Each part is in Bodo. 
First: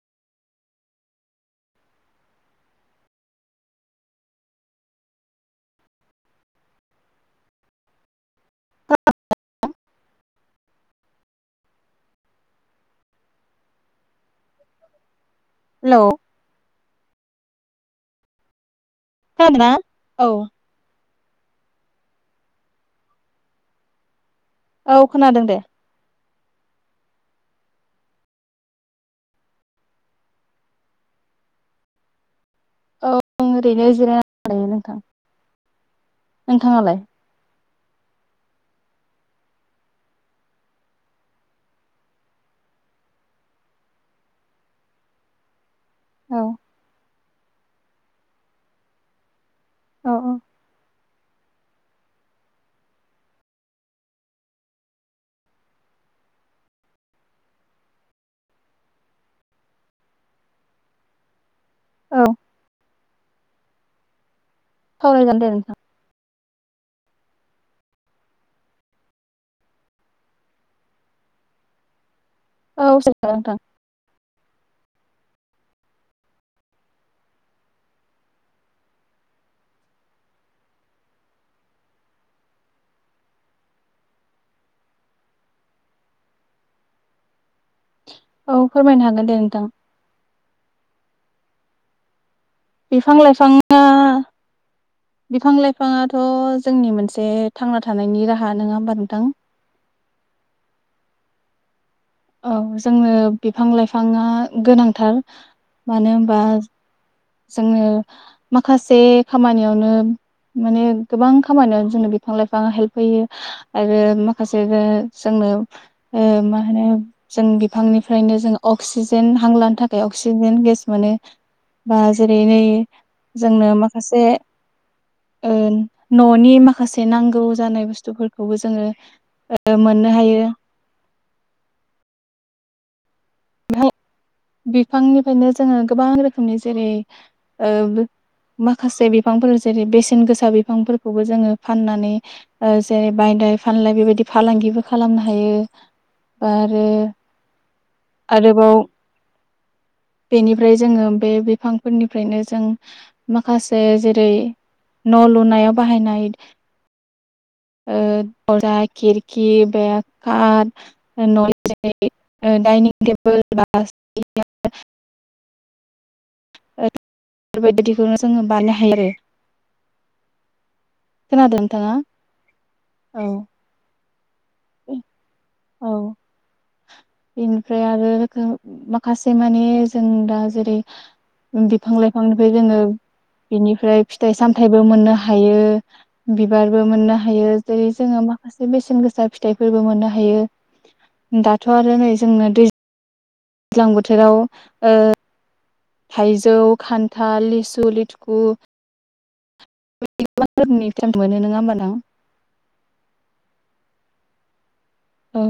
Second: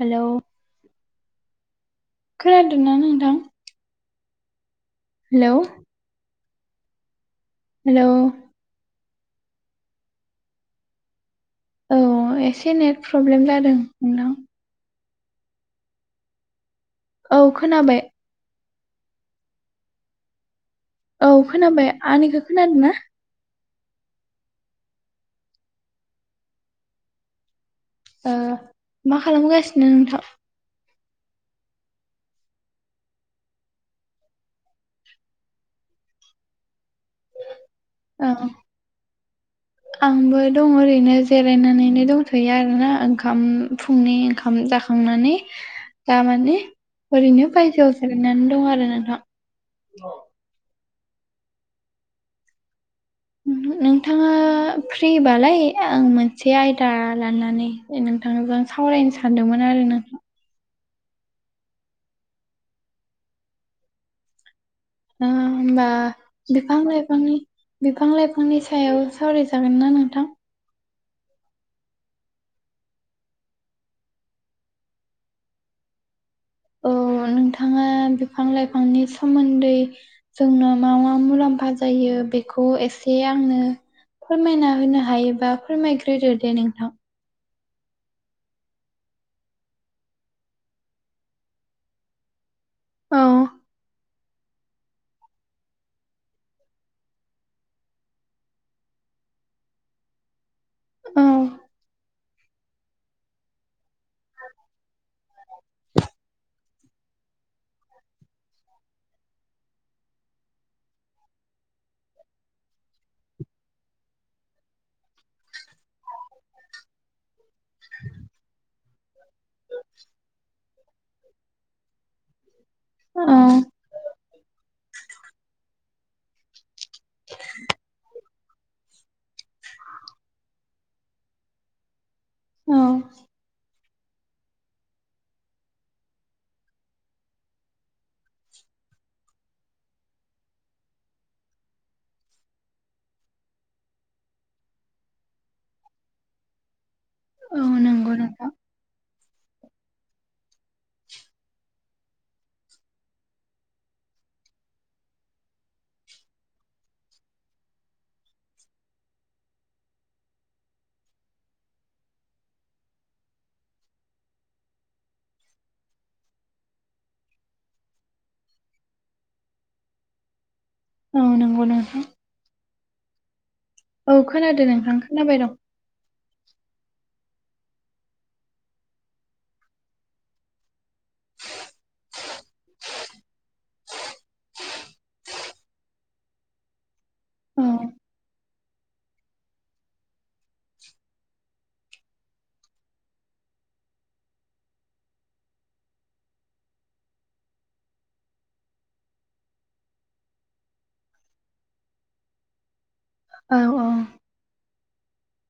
हेलौ खोनादोंना नोंथां हेलौ [inaudible] हेलौ [unintelligible] औ एसे नेट प्रब्लेम जादों नोंनाव हेलौ औ खोनाबाय खोनादोंना औ औ खोनाबाय आंनिखौ खोनादों ना औ खोनादों दे मा खालामगासिनो नोंथां औ आं ओरैनो जिरायनानै दंथ'यो नोंथां नोंथाङालाय औ आंबो दं ओरैनो जिरायनानैनो दंथ'यो आरोना ओंखाम फुंनि ओंखाम जाखां जाखांनानै औ दामाने ओरैनो बायजोआव जिरायनानै दं आरो नोंथां अ अ नोंथाङा फ्रिबालाय आं मोनसे आयदा लानानै ए नोंथांजों सावरायनो सानदोंमोन आरो नोंथां औ आ सावरायजागोन दे नोंथां। होमबा बिफां लाइफांनि बिफां लाइफांनि सायाव सावरायजागोन ना नोंथां औ जायो नोंथां औ नोंथाङा बिफां लाइफांनि सोमोन्दै जोंनो मा मा मुलाम्फा जायो बेखौ एसे आंनो फोरमायना होनो हायोबा फोरमायग्रोदो दे नोंथां औ फोरमायनो हागोन दे नोंथां बिफां औ लाइफाङा [inaudible] बिफां लाइफाङाथ' जोंनि मोनसे थांना थानायनि राहा नङा होमबा नोंथां औ औ जोंनो बिफां लाइफाङा गोनांथार मानो होनबा जोंनो माखासे खामानियावनो माने गोबां खामानियाव जोंनो बिफां लाइफाङा हेल्प होयो आरो माखासे जोंनो मा होनो जों बिफांनिफ्रायनो जों अक्सिजेन हांलानो थाखाय अक्सिजेन गेस मोनो बा जेरै नै औ जोंनो माखासे न'नि माखासे नांगौ जानाय बुस्थुफोरखौबो जोङो मोननो हायो औ बिफां बिफांनिफ्रायनो जोङो गोबां रोखोमनि जेरै माखासे बिफांफोर जेरै बेसेन गोसा बिफांफोरखौबो जोङो फाननानै जेरै बायलाय फानलाय बेबायदि फालांगिबो खालामनो हायो आरो औ नंगौ नोंथां आरोबाव बेनिफ्राय जोङो बे बिफांफोरनिफ्रायनो जों माखासे जेरै न' लुनायाव बाहायनाय दरा खिरखि बेखार [unintelligible] डाइनिं टेबोल बा बेफोरबायदिखौ जोङो बानाय हायो आरो औ खोनादों नंगौ नोंथाङा नोंथां औ औ खोनादों नोंथां खोनाबाय दं अ बेनिफ्राय आरो रोखोम माखासे मानि जों दा जेरै बिफां लाइफांनिफ्राय जोङो बिनिफ्राय फिथाइ सामथाइबो मोननो हायो बिबारबो मोननो हायो औ जेरै जोङो माखासे बेसेन गोसा फिथाइफोरबो मोननो हायो दाथ' आरो नै जोंना दै ज्लां बोथोराव ओ थाइजौ खान्थाल लिसु लिथुखु [unintelligible] मोनो नोङा होमबा नों औ औ औ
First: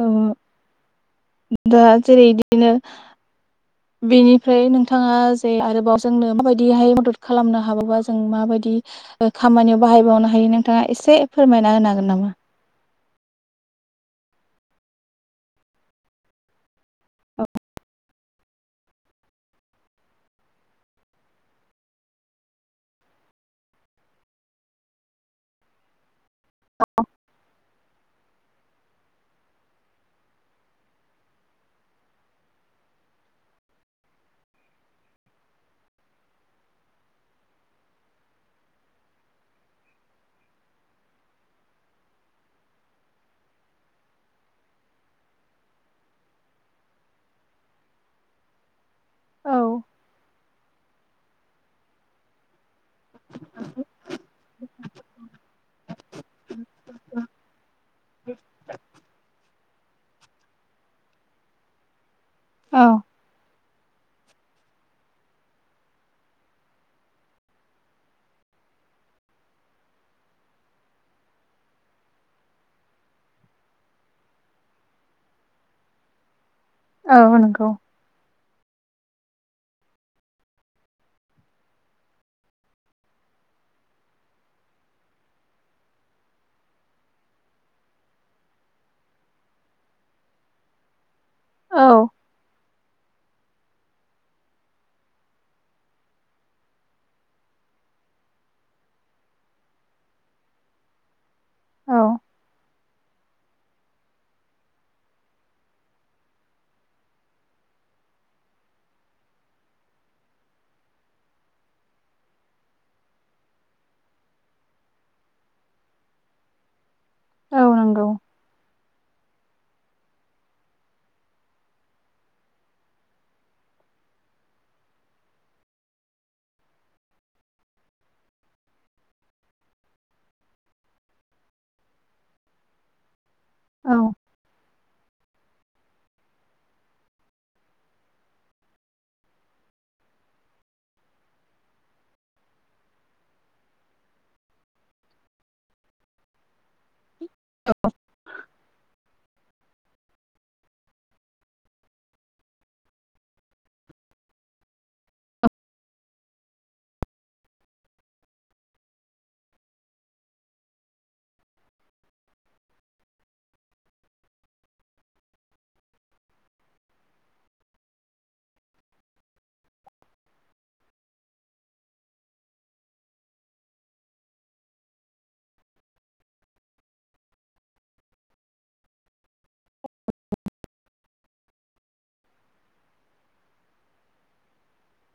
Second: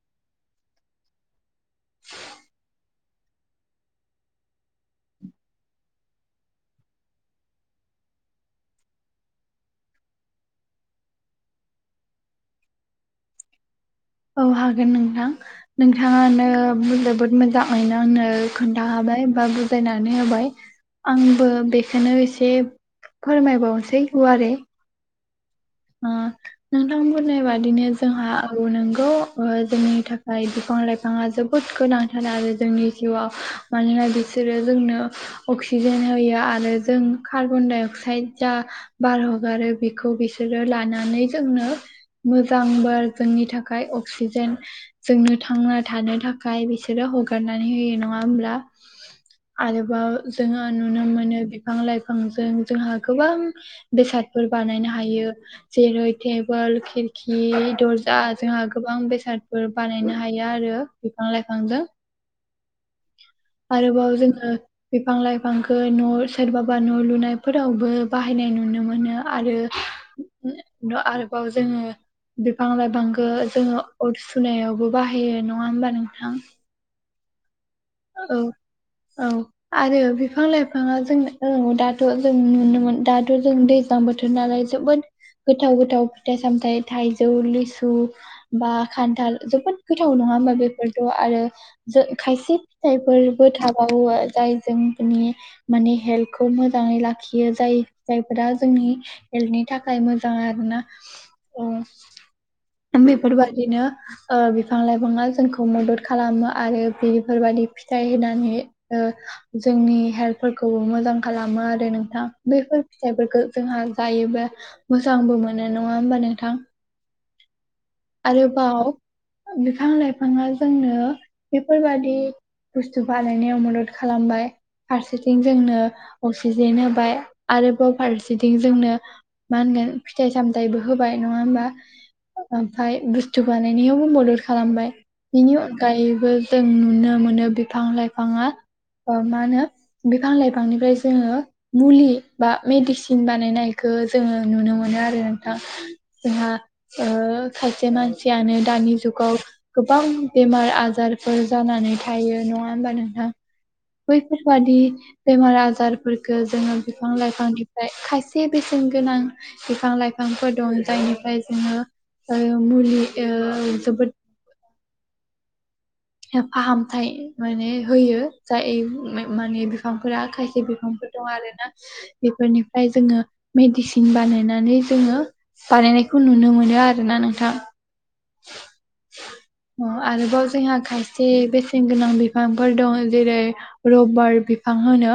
औ दा जेरै इदिनो बेनिफ्राय नोंथाङा जे आरोबाव जोंनो माबायदिहाय मदद खालामनो हाबावो जों माबायदि ओ खामानियाव बाहायबावनो हायो नोंथाङा एसे फोरमायना होनो हागोन नामा औ हागोन नोंथां नोंथाङानो जोबोद मोजाङैनो आंनो खोन्था हाबाय बा बुजायनानै होबाय आंबो बेखौनो एसे फोरमायबावसै गुवारै नङा नोंथांं बुंनायबाादनो जोंहा औ नोंगौ ओ जोंनि थाखाय बिफां लाइफाङा जोबोद गोनांथार आरो जोंनि जिउआव मानोना बिसोरो जोंनो अक्सिजेन होयो आरो जों कार्बन डाइ अक्साइड जा बारहगारो बेखौ बिसोर बिसोरो लानानै जोंनो मोजां बार जोंनि थाखाय अक्सिजेन जोंनो थांना थानो थाखाय बिसोरो हगारनानै होयो नङा होमब्ला औ आरोबाव जोङो नुनो मोनो बिफां लाइफांजों जोंहा गोबां बेसादफोर बानायनो हायो जेरै टेबोल खिरखि दर्जा जोंहा गोबां बेसाद फोर बानायनो हायो आरो बिफां लाइफांजों औ आरोबाव जोङो बिफां लाइफांखौ न' सोरबाबा न' लुनायफोरावबो बाहायनाय नुनो मोनो आरो आरोबाव जोङो बिफां लाइफांखो जोङो अर सुनायावबो बाहायो नङा होमबा नोंथां औ नंगौ औ औ आरो बिफां लाइफाङा जों औ दाथ' जों नुनो‌ मोन दाथ' जों दै गोजां बोथोर नालाय जोबोद गोथाव गोथाव फिथाइ सामथाइ थाइजौ लिसु बा खान्थाल जोबोद गोथाव नङा होनबा बेफोरखौ आरो औ खायसे जायफोरबो थाबावो जाय जोंनि माने हेल्थखौ मोजाङै लाखियो जाय जायफोरा जोंनि हेल्थनि थाखाय मोजां आरोना औ बेफोरबादिनो ओ बिफां लाइफाङा जोंखौ मदद खालामो आरो बेफोरबायदि फिथाइ होनानै ओ जोंनि हेल्थफोरखौबो मोजां खालामो आरो नोंथां बेैफोर फिथाइफोरखौ जोंहा जायोब्ला मोजांबो मोनो नङा होमबा नोंथां औ नंगौ आरोबाव बिफां लाइफाङा जोंनो बेफोरबादि बुस्थु बानायनायाव मदद खालामबाय फारसेथिं जोंनो अक्सिजेन होबाय आरोबाव फारसेथिं जोंनो मा होनगोन फिथाइ सामथायाइबो होबाय नङा होमबा? ओमाय बुस्थु औ बानायनायावबो मदद खालामबाय बेनि अनगायै गायबो जों नुनो मोनो बिफां लाइफाङा मा होनो बिफां लाइफांनिफ्राय जोङो मुलि बा मेडिसिन बानायनायखौ जोङो नुनो मोनो आरो नोंथां। जोंहा सासे मानसियानो दानि जुगाव गोबां बेमार आजारफोर जानानै थायो नङा होमबा नोंथां। बैफोरबायदि बेमार आजारफोरखौ जोङो बिफां लाइफांनिफ्राय खायसे बेसेन गोनां बिफां लाइफांफोर दं जायनिफ्राय जोङो मुलि जोबोद फाहामथाय माने होयो जाय माने बिफांफोरा खायसे बिफांफोर दं आरो ना। बेफोरनिफ्राय जोङो मेडिसिन बानायनानै जोङो बानायनायखौ नुनो मोनो आरोना नोंथां। [inaudible] आरोबाव जोंहा खायसे बेसेन गोनां बिफांफोर दङ। जेरै रबार बिफां होनो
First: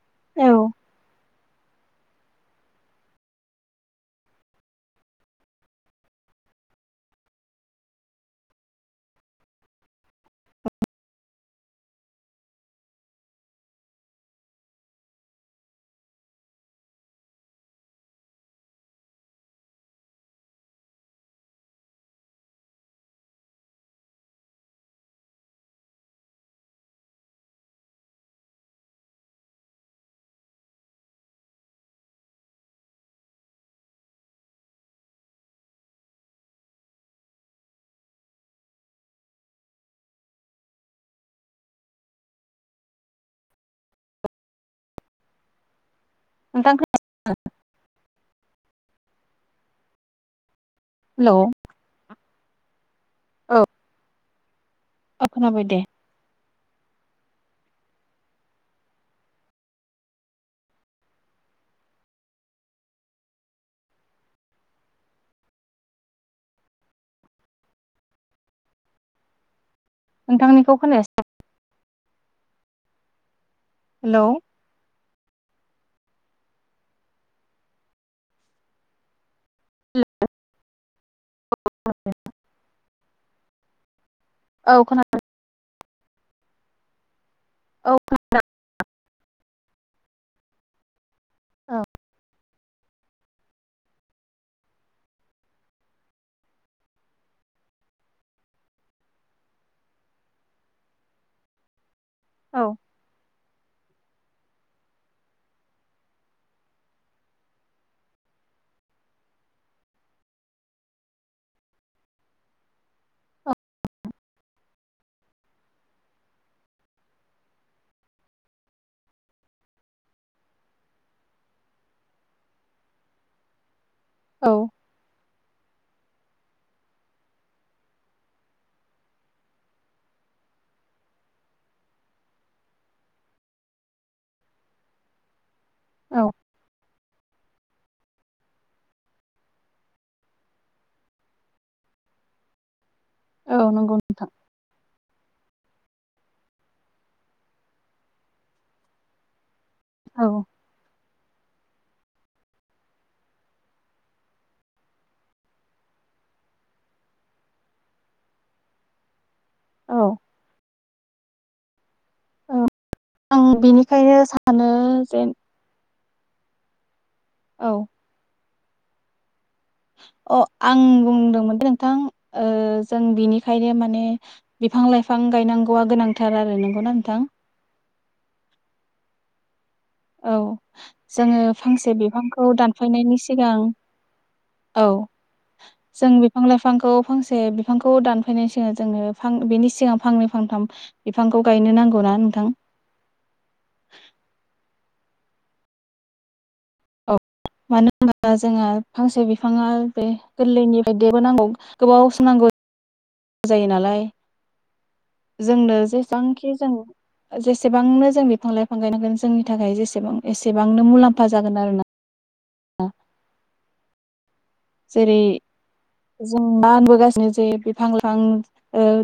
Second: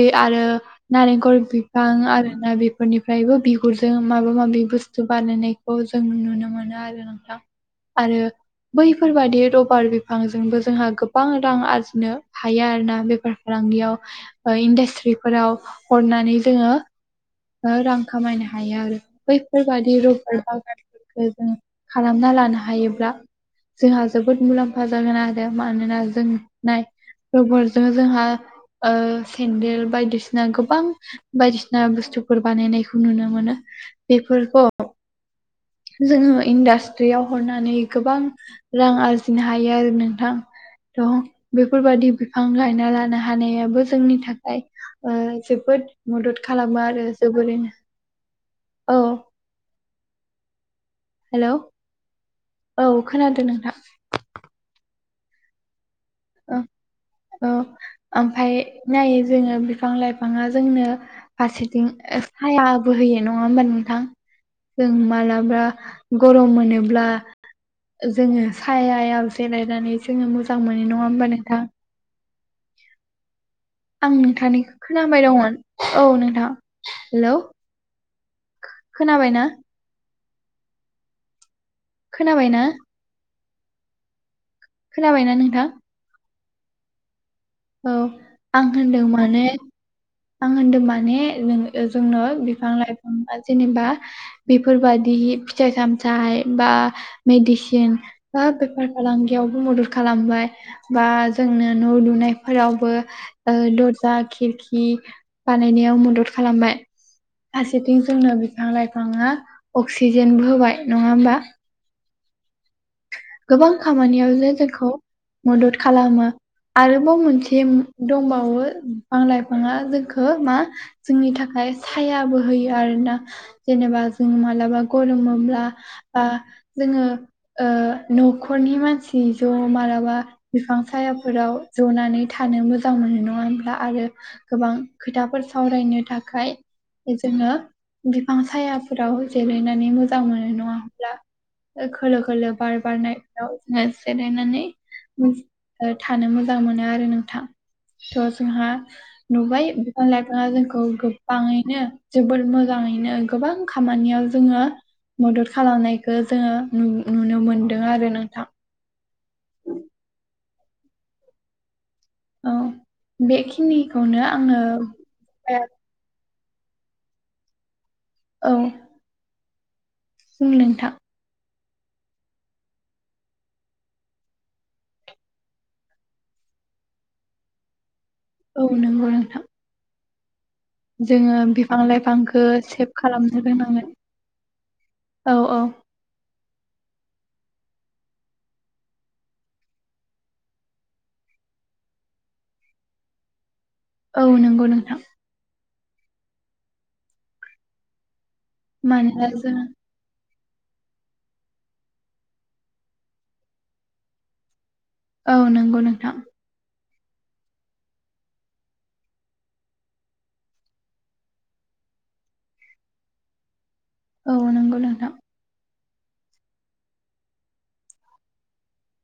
बे आरो औ नारेंखल बिफां आरो ना फोरनिफ्रायबो बिगुरजों माबा माबि बुस्थु बानायनायखौ जों नुनो मोनो आरो। आरो बैफोरबादि रबार बिफांजोंबो जोंहा गोबां रां आरजिनो हायो आरोना बेफार फालांगियाव इन्डास्ट्रिफोराव हरनानै जोङो रां खामायनो हायो आरो बैफोरबादि रबर बिफां जों खालामना लानो हायोब्ला जोंहा जोबोद मुलाम्फा जागोन आरो मानोना जों नाय गोबोरजों जोंहा सेन्देल बायदिसिना गोबां बायदिसिना बुस्थु फोर बानायनायखौ नुनो मोनो। बेफोरखौ जोङो इन्डास्ट्रियाव हरनानै गोबां रां आरजिनो हायो आरो नोंथां। थ' बेफोरबादि बिफां गायना लानो हानायाबो जोंनि थाखाय। जोबोद मदद नोंथां खालामो खोना आरो जोबोरैनो [inaudible] औ हेलौ औ खोनादों नोंथां। खोनाबाय दे औ ओमफाय नायो जोङो बिफां लाइफाङा जोंनो फारसेथिं सायाबो होयो नङा होमबा नोंथां? जों मालाबा गरम मोनोब्ला जोङो सायायाव जिरायनानै जोङो मोजां नोंथांनिखौ मोनो नङा खोनायासै होमबा नोंथां? आं हेलौ नोंथांनि खोनाबाय दंमोन औ नोंथां हेलौ खोनाबाय ना? अ खोनाबाय ना? औ खोनादों खोनाबायना नोंथां? औ आं होनदों माने आं होनदों मानेों औ जोंनो बिफां लाइफांआ जेनेबा बेफोरबादि फिथाइ सामथाइ बा मेडिसिन बा बेफार फालांगियावबो मदद खालामबाय बा जोंनो न' औ लुनायफोरावबो ओ दर्जा खिरखि खि बानायनायाव मदद खालामबाय फारसेथिं जोंनो बिफां लाइफाङा अक्सिजेनबो होबाय नङा होमबा गोबां खामानियावनो जोंखौ मदद खालामो आरोबाव मोनसे दंबावो बिफां लाइफाङा जोंखौ मा जोंनि थाखाय सायाबो होयो आरोना जेनेबा जों औ मालाबा गरमोब्ला बा जोङो ओ न'खरनि मानसि ज' मालाबा बिफां सायाफोराव जनानै थानो मोजां मोनो नङा होमब्ला आरो गोबां खोथाफोर सावरायनो औ थाखाय जोङो बिफां सायाफोराव जिरायनानै मोजां मोनो नङा होमब्ला खोलो खोलो बार बारनायाव औ जोङो नंगौ जिरायनानै थानो मोजां मोनो आरो नोंथां थ' जोंहा नुबाय बिफां औ लाइफाङा जोंखौ गोबाङैनो जोबोद मोजाङैनो गोबां खामानियाव जोङो मदद खालामनायखौ जोङो नुनो मोनदों आरो नोंथां औ औ आं बेनिखायनो बेखिनिखौनो आङो सानो जे औ औ अ बुं आं नोंथां बुंदोंमोन नोंथां ओ जों बिनिखायनो माने बिफां लाइफां गायनांगौआ गोनांथार आरो नंगौना नोंथां औ नंगौ नोंथां औ जोङो बिफां फांसे बिफांखौ लाइफांखौ सेभ दानफायनायनि खालामनो सिगां रोंनांगोन औ औ औ जों बिफां लाइफांखौ फांसे बिफांखौ दानफैनायनि सिगां जोंनो फां बेनि सिगां फांनै फांथाम बिफांखौ गायनो नांगौना नोंथां औ नंगौ नोंथां मानो होनबा जोंहा फांसे मानोना जों बिफाङा बे गोरलैनिफ्राय देबोनांगौ गोबाव सो नांगौ जायो नालाय औ जोंनो नंगौ नोंथां जेसेबांखि जों जेसेबांनो जों बिफां लाइफां गायनांगोन जोंनि थाखाय जेसेबां एसेबांनो मुलाम्फा जागोन आरो ना औ औ नोंगौ जेरै जों मा होनबोगासिनो जे बिफां लाइफां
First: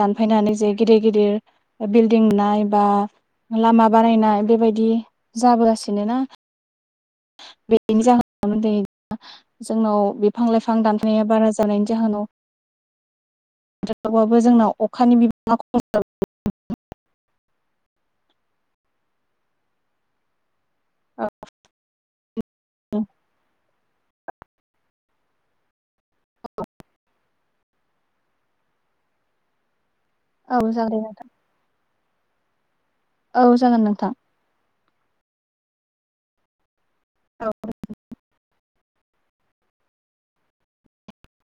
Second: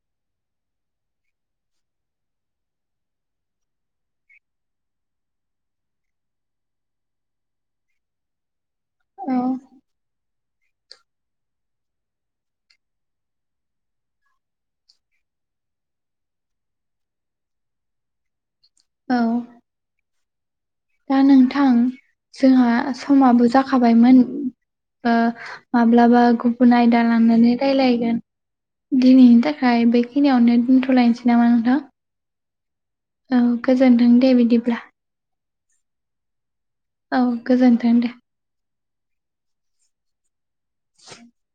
दानफायनानै जे गिदिर गिदिर बिल्डिं लुनाय बा लामा बानायनाय बेबायाददि जाबोगासिनो ना बेनि जाहोनाव औ जोंनाव बिफां लाइफां दानफनाया बारा जानायनि जाहोनाव वबाबो जोंनाव अखानि बिबाङा ख औ दा खम नोंथां जोंहा समाबो जाख खाबायमोन ओ माब्लाबा गुबुन आयदा लांनानै रायलायगोन दिनैनि थाखाय बेखिनियावनो औ जागोन दोनथ'लायनोसै नामा नोंथां औ जागोन गोजोन्थों नोंथां दे बिदिब्ला औ गोजोनथों दे [inaudible]